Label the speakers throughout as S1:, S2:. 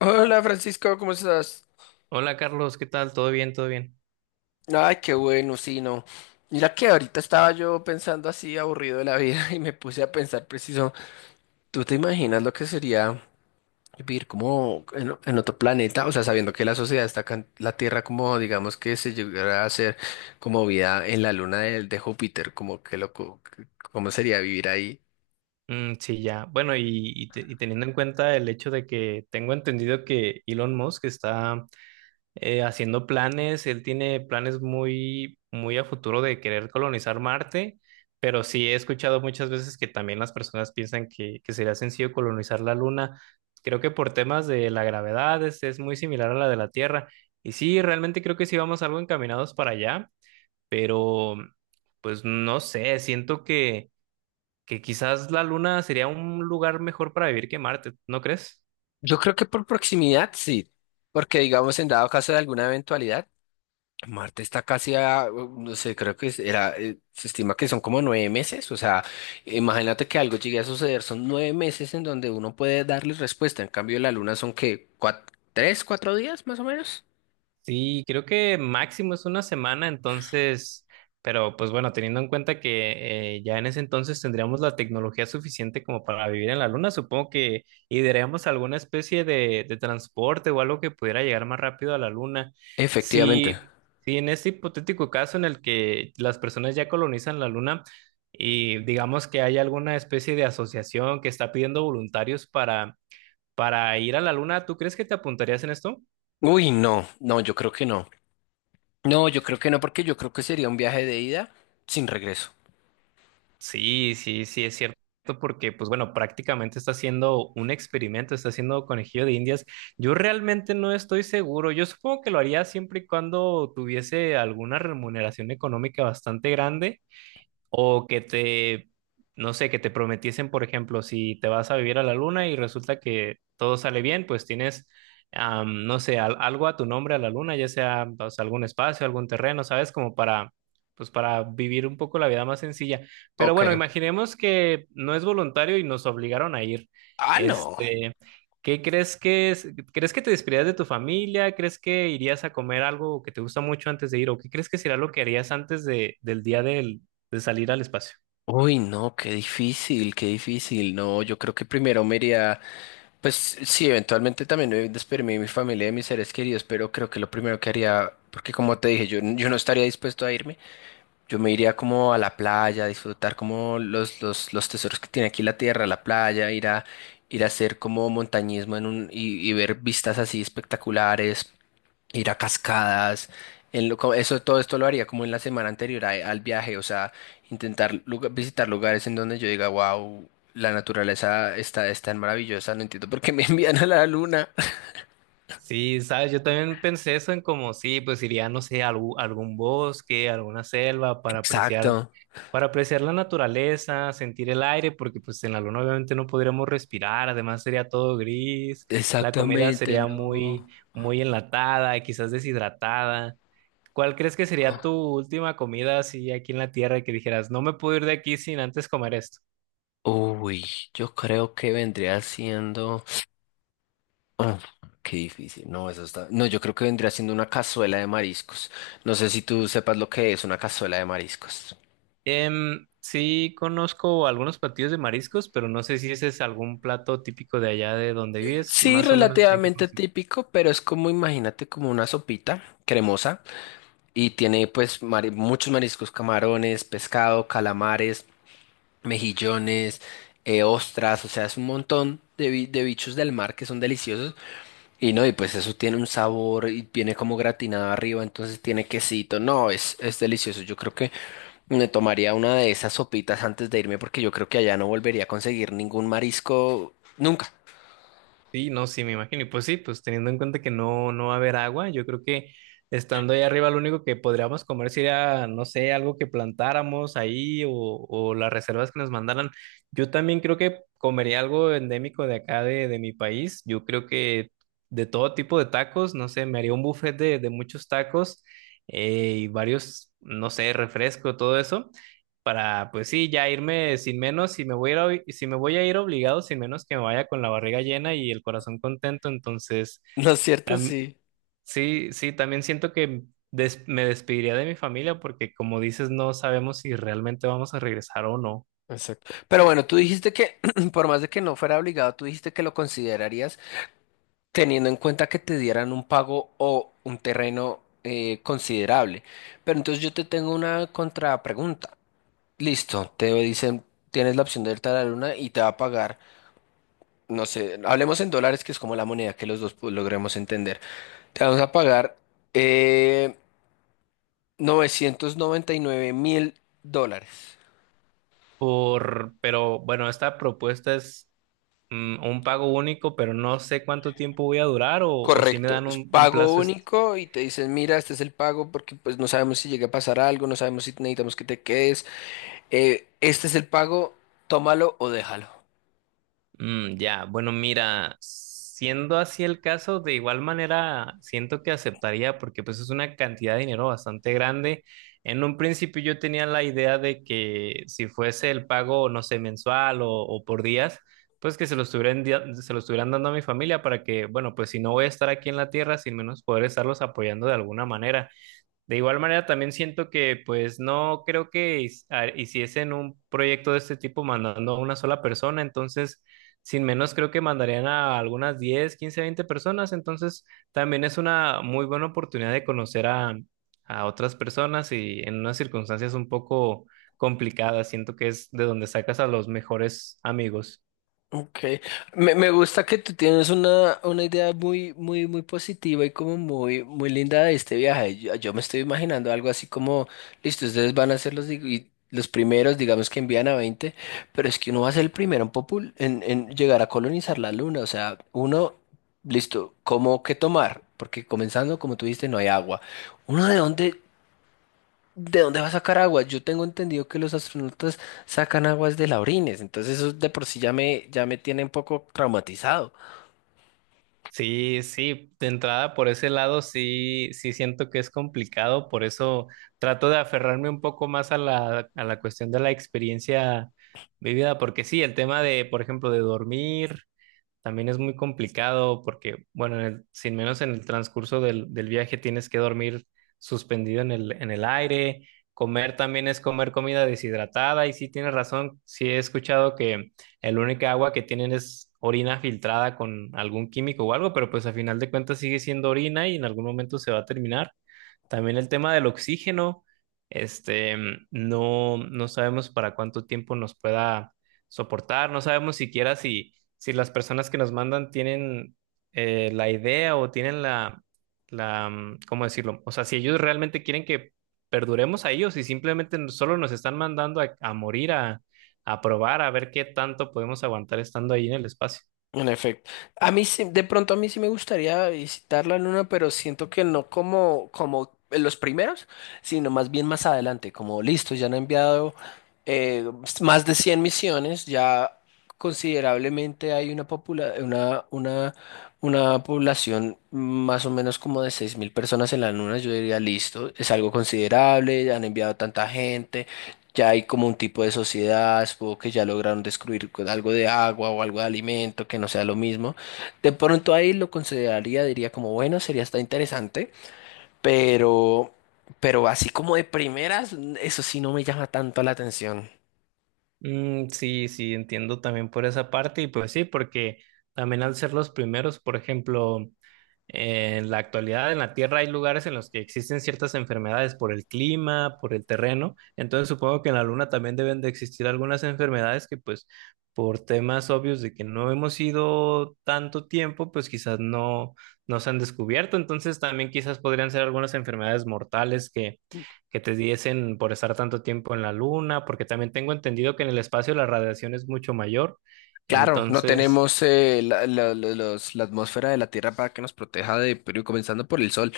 S1: Hola Francisco, ¿cómo estás?
S2: Hola Carlos, ¿qué tal? ¿Todo bien? ¿Todo bien?
S1: Ay, qué bueno, sí, no. Mira que ahorita estaba yo pensando así, aburrido de la vida, y me puse a pensar preciso, ¿tú te imaginas lo que sería vivir como en otro planeta? O sea, sabiendo que la sociedad está acá en la Tierra, como digamos que se llegara a hacer como vida en la luna de Júpiter, como que loco, ¿cómo sería vivir ahí?
S2: Mm, sí, ya. Bueno, y teniendo en cuenta el hecho de que tengo entendido que Elon Musk está haciendo planes. Él tiene planes muy, muy a futuro de querer colonizar Marte, pero sí he escuchado muchas veces que también las personas piensan que sería sencillo colonizar la Luna. Creo que por temas de la gravedad es muy similar a la de la Tierra. Y sí, realmente creo que sí vamos algo encaminados para allá, pero pues no sé, siento que quizás la Luna sería un lugar mejor para vivir que Marte, ¿no crees?
S1: Yo creo que por proximidad, sí, porque digamos en dado caso de alguna eventualidad. Marte está casi a, no sé, creo que era, se estima que son como 9 meses, o sea, imagínate que algo llegue a suceder, son 9 meses en donde uno puede darle respuesta, en cambio la Luna son que, 3, 4 días más o menos.
S2: Sí, creo que máximo es una semana. Entonces, pero pues bueno, teniendo en cuenta que ya en ese entonces tendríamos la tecnología suficiente como para vivir en la Luna, supongo que idearíamos alguna especie de transporte o algo que pudiera llegar más rápido a la Luna.
S1: Efectivamente.
S2: Si, si en este hipotético caso en el que las personas ya colonizan la Luna, y digamos que hay alguna especie de asociación que está pidiendo voluntarios para ir a la Luna, ¿tú crees que te apuntarías en esto?
S1: Uy, no, no, yo creo que no. No, yo creo que no, porque yo creo que sería un viaje de ida sin regreso.
S2: Sí, sí, sí, es cierto, porque pues bueno, prácticamente está haciendo un experimento, está haciendo conejillo de indias. Yo realmente no estoy seguro, yo supongo que lo haría siempre y cuando tuviese alguna remuneración económica bastante grande. O que te, no sé, que te prometiesen, por ejemplo, si te vas a vivir a la Luna y resulta que todo sale bien, pues tienes, no sé, algo a tu nombre a la Luna, ya sea, o sea, algún espacio, algún terreno, ¿sabes? Como pues para vivir un poco la vida más sencilla. Pero
S1: Ok.
S2: bueno, imaginemos que no es voluntario y nos obligaron a ir.
S1: Ah, no.
S2: Este, ¿Qué crees que es? ¿Crees que te despedirías de tu familia? ¿Crees que irías a comer algo que te gusta mucho antes de ir? ¿O qué crees que será lo que harías antes del día de salir al espacio?
S1: Uy, no, qué difícil, qué difícil. No, yo creo que primero me iría. Pues sí, eventualmente también me despedirme de mi familia y de mis seres queridos, pero creo que lo primero que haría, porque como te dije, yo no estaría dispuesto a irme, yo me iría como a la playa, a disfrutar como los tesoros que tiene aquí la tierra, la playa, ir a hacer como montañismo en un, y ver vistas así espectaculares, ir a cascadas, eso, todo esto lo haría como en la semana anterior al viaje, o sea, intentar visitar lugares en donde yo diga, wow, la naturaleza está, es tan maravillosa, no entiendo por qué me envían a la luna.
S2: Sí, sabes, yo también pensé eso en como, sí, pues iría, no sé, a algún bosque, alguna selva
S1: Exacto,
S2: para apreciar la naturaleza, sentir el aire, porque pues en la Luna obviamente no podríamos respirar. Además sería todo gris, la comida
S1: exactamente,
S2: sería
S1: no.
S2: muy, muy enlatada, quizás deshidratada. ¿Cuál crees que sería tu última comida así aquí en la Tierra, que dijeras, no me puedo ir de aquí sin antes comer esto?
S1: Uy, yo creo que vendría siendo. Ah, qué difícil, no, eso está. No, yo creo que vendría siendo una cazuela de mariscos. No sé si tú sepas lo que es una cazuela de mariscos.
S2: Sí, conozco algunos platillos de mariscos, pero no sé si ese es algún plato típico de allá de donde vives.
S1: Sí,
S2: Más o menos, ¿en qué
S1: relativamente
S2: consiste?
S1: típico, pero es como, imagínate, como una sopita cremosa y tiene pues muchos mariscos, camarones, pescado, calamares, mejillones, ostras, o sea, es un montón de bichos del mar que son deliciosos y no, y pues eso tiene un sabor y viene como gratinado arriba, entonces tiene quesito, no, es, delicioso, yo creo que me tomaría una de esas sopitas antes de irme porque yo creo que allá no volvería a conseguir ningún marisco nunca,
S2: Sí, no, sí, me imagino. Y pues sí, pues teniendo en cuenta que no, no va a haber agua, yo creo que estando ahí arriba lo único que podríamos comer sería, no sé, algo que plantáramos ahí, o las reservas que nos mandaran. Yo también creo que comería algo endémico de acá de mi país. Yo creo que de todo tipo de tacos, no sé, me haría un buffet de muchos tacos, y varios, no sé, refresco, todo eso para, pues sí, ya irme sin menos, si me voy a ir, si me voy a ir obligado, sin menos que me vaya con la barriga llena y el corazón contento. Entonces
S1: ¿no es cierto? Sí.
S2: sí, sí, también siento que me despediría de mi familia porque, como dices, no sabemos si realmente vamos a regresar o no.
S1: Exacto. Pero bueno, tú dijiste que, por más de que no fuera obligado, tú dijiste que lo considerarías teniendo en cuenta que te dieran un pago o un terreno considerable. Pero entonces yo te tengo una contrapregunta. Listo, te dicen, tienes la opción de irte a la luna y te va a pagar, no sé, hablemos en dólares, que es como la moneda que los dos pues, logremos entender. Te vamos a pagar eh, 999 mil dólares.
S2: Pero bueno, esta propuesta es un pago único, pero no sé cuánto tiempo voy a durar, o si me
S1: Correcto,
S2: dan
S1: es
S2: un
S1: pago
S2: plazo.
S1: único y te dicen, mira, este es el pago porque pues no sabemos si llega a pasar algo, no sabemos si necesitamos que te quedes, este es el pago, tómalo o déjalo.
S2: Mm, ya, bueno, mira, siendo así el caso, de igual manera siento que aceptaría, porque pues es una cantidad de dinero bastante grande. En un principio yo tenía la idea de que si fuese el pago, no sé, mensual, o por días, pues que se lo estuvieran dando a mi familia, para que, bueno, pues si no voy a estar aquí en la Tierra, sin menos poder estarlos apoyando de alguna manera. De igual manera, también siento que, pues, no creo que hiciesen un proyecto de este tipo mandando a una sola persona. Entonces, sin menos, creo que mandarían a algunas 10, 15, 20 personas. Entonces, también es una muy buena oportunidad de conocer a otras personas, y en unas circunstancias un poco complicadas, siento que es de donde sacas a los mejores amigos.
S1: Ok, me gusta que tú tienes una, idea muy, muy, muy positiva y como muy, muy linda de este viaje. Yo me estoy imaginando algo así como, listo, ustedes van a ser los primeros, digamos que envían a 20, pero es que uno va a ser el primero en llegar a colonizar la luna. O sea, uno, listo, ¿cómo qué tomar? Porque comenzando, como tú dijiste, no hay agua. ¿Uno de dónde? ¿De dónde va a sacar agua? Yo tengo entendido que los astronautas sacan aguas de la orines, entonces eso de por sí ya me tiene un poco traumatizado.
S2: Sí, sí, de entrada por ese lado sí, sí siento que es complicado. Por eso trato de aferrarme un poco más a la cuestión de la experiencia vivida, porque sí, el tema de, por ejemplo, de dormir, también es muy complicado porque, bueno, en el, sin menos en el transcurso del viaje tienes que dormir suspendido en el aire. Comer también es comer comida deshidratada, y sí, tienes razón, sí he escuchado que el única agua que tienen es orina filtrada con algún químico o algo, pero pues a final de cuentas sigue siendo orina, y en algún momento se va a terminar. También el tema del oxígeno, este, no, no sabemos para cuánto tiempo nos pueda soportar, no sabemos siquiera si las personas que nos mandan tienen la idea, o tienen la, ¿cómo decirlo? O sea, si ellos realmente quieren que perduremos a ellos, y simplemente solo nos están mandando a morir, a probar, a ver qué tanto podemos aguantar estando ahí en el espacio.
S1: En efecto. De pronto a mí sí me gustaría visitar la luna, pero siento que no como los primeros, sino más bien más adelante, como listo, ya han enviado eh, más de 100 misiones, ya considerablemente hay una, una población más o menos como de 6.000 personas en la luna, yo diría listo, es algo considerable, ya han enviado tanta gente. Ya hay como un tipo de sociedad, supongo que ya lograron descubrir algo de agua o algo de alimento que no sea lo mismo. De pronto ahí lo consideraría, diría como, bueno, sería hasta interesante, pero, pero, así como de primeras, eso sí no me llama tanto la atención.
S2: Mm, sí, sí, entiendo también por esa parte. Y pues sí, porque también al ser los primeros, por ejemplo, en la actualidad en la Tierra hay lugares en los que existen ciertas enfermedades por el clima, por el terreno. Entonces supongo que en la Luna también deben de existir algunas enfermedades que, pues, por temas obvios de que no hemos ido tanto tiempo, pues quizás no, no se han descubierto. Entonces también quizás podrían ser algunas enfermedades mortales que te diesen por estar tanto tiempo en la Luna, porque también tengo entendido que en el espacio la radiación es mucho mayor.
S1: Claro, no
S2: Entonces,
S1: tenemos la, la atmósfera de la Tierra para que nos proteja de, pero comenzando por el sol.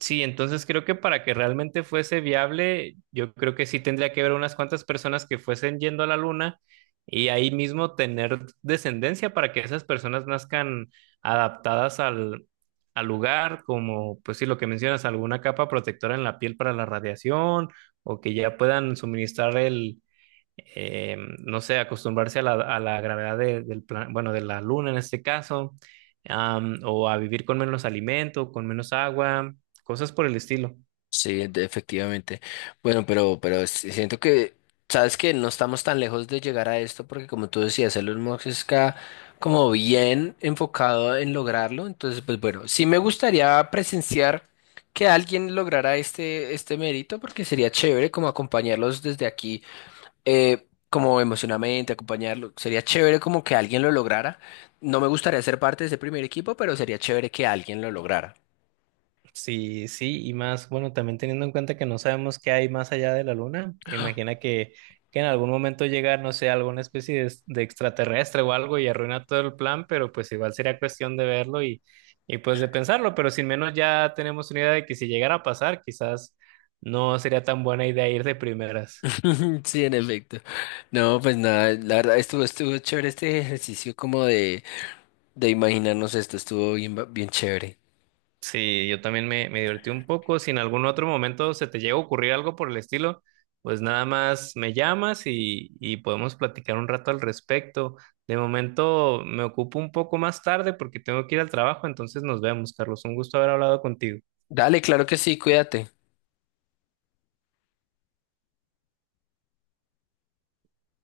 S2: sí, entonces creo que para que realmente fuese viable, yo creo que sí tendría que haber unas cuantas personas que fuesen yendo a la Luna, y ahí mismo tener descendencia para que esas personas nazcan adaptadas al, al lugar, como pues sí lo que mencionas, alguna capa protectora en la piel para la radiación, o que ya puedan suministrar el, no sé, acostumbrarse a la gravedad bueno, de la Luna en este caso, o a vivir con menos alimento, con menos agua, cosas por el estilo.
S1: Sí, efectivamente. Bueno, pero, sí siento que, sabes que no estamos tan lejos de llegar a esto, porque como tú decías, Elon Musk está como bien enfocado en lograrlo. Entonces, pues bueno, sí me gustaría presenciar que alguien lograra este mérito, porque sería chévere como acompañarlos desde aquí, como emocionalmente, acompañarlo. Sería chévere como que alguien lo lograra. No me gustaría ser parte de ese primer equipo, pero sería chévere que alguien lo lograra.
S2: Sí, sí, y más, bueno, también teniendo en cuenta que no sabemos qué hay más allá de la Luna, imagina que en algún momento llega, no sé, alguna especie de extraterrestre o algo, y arruina todo el plan. Pero pues igual sería cuestión de verlo, y pues de pensarlo, pero sin menos ya tenemos una idea de que, si llegara a pasar, quizás no sería tan buena idea ir de primeras.
S1: Sí, en efecto. No, pues nada, la verdad estuvo, chévere este ejercicio como de imaginarnos esto, estuvo bien, bien chévere.
S2: Sí, yo también me divertí un poco. Si en algún otro momento se te llega a ocurrir algo por el estilo, pues nada más me llamas, y podemos platicar un rato al respecto. De momento me ocupo un poco más tarde porque tengo que ir al trabajo. Entonces nos vemos, Carlos. Un gusto haber hablado contigo.
S1: Dale, claro que sí, cuídate.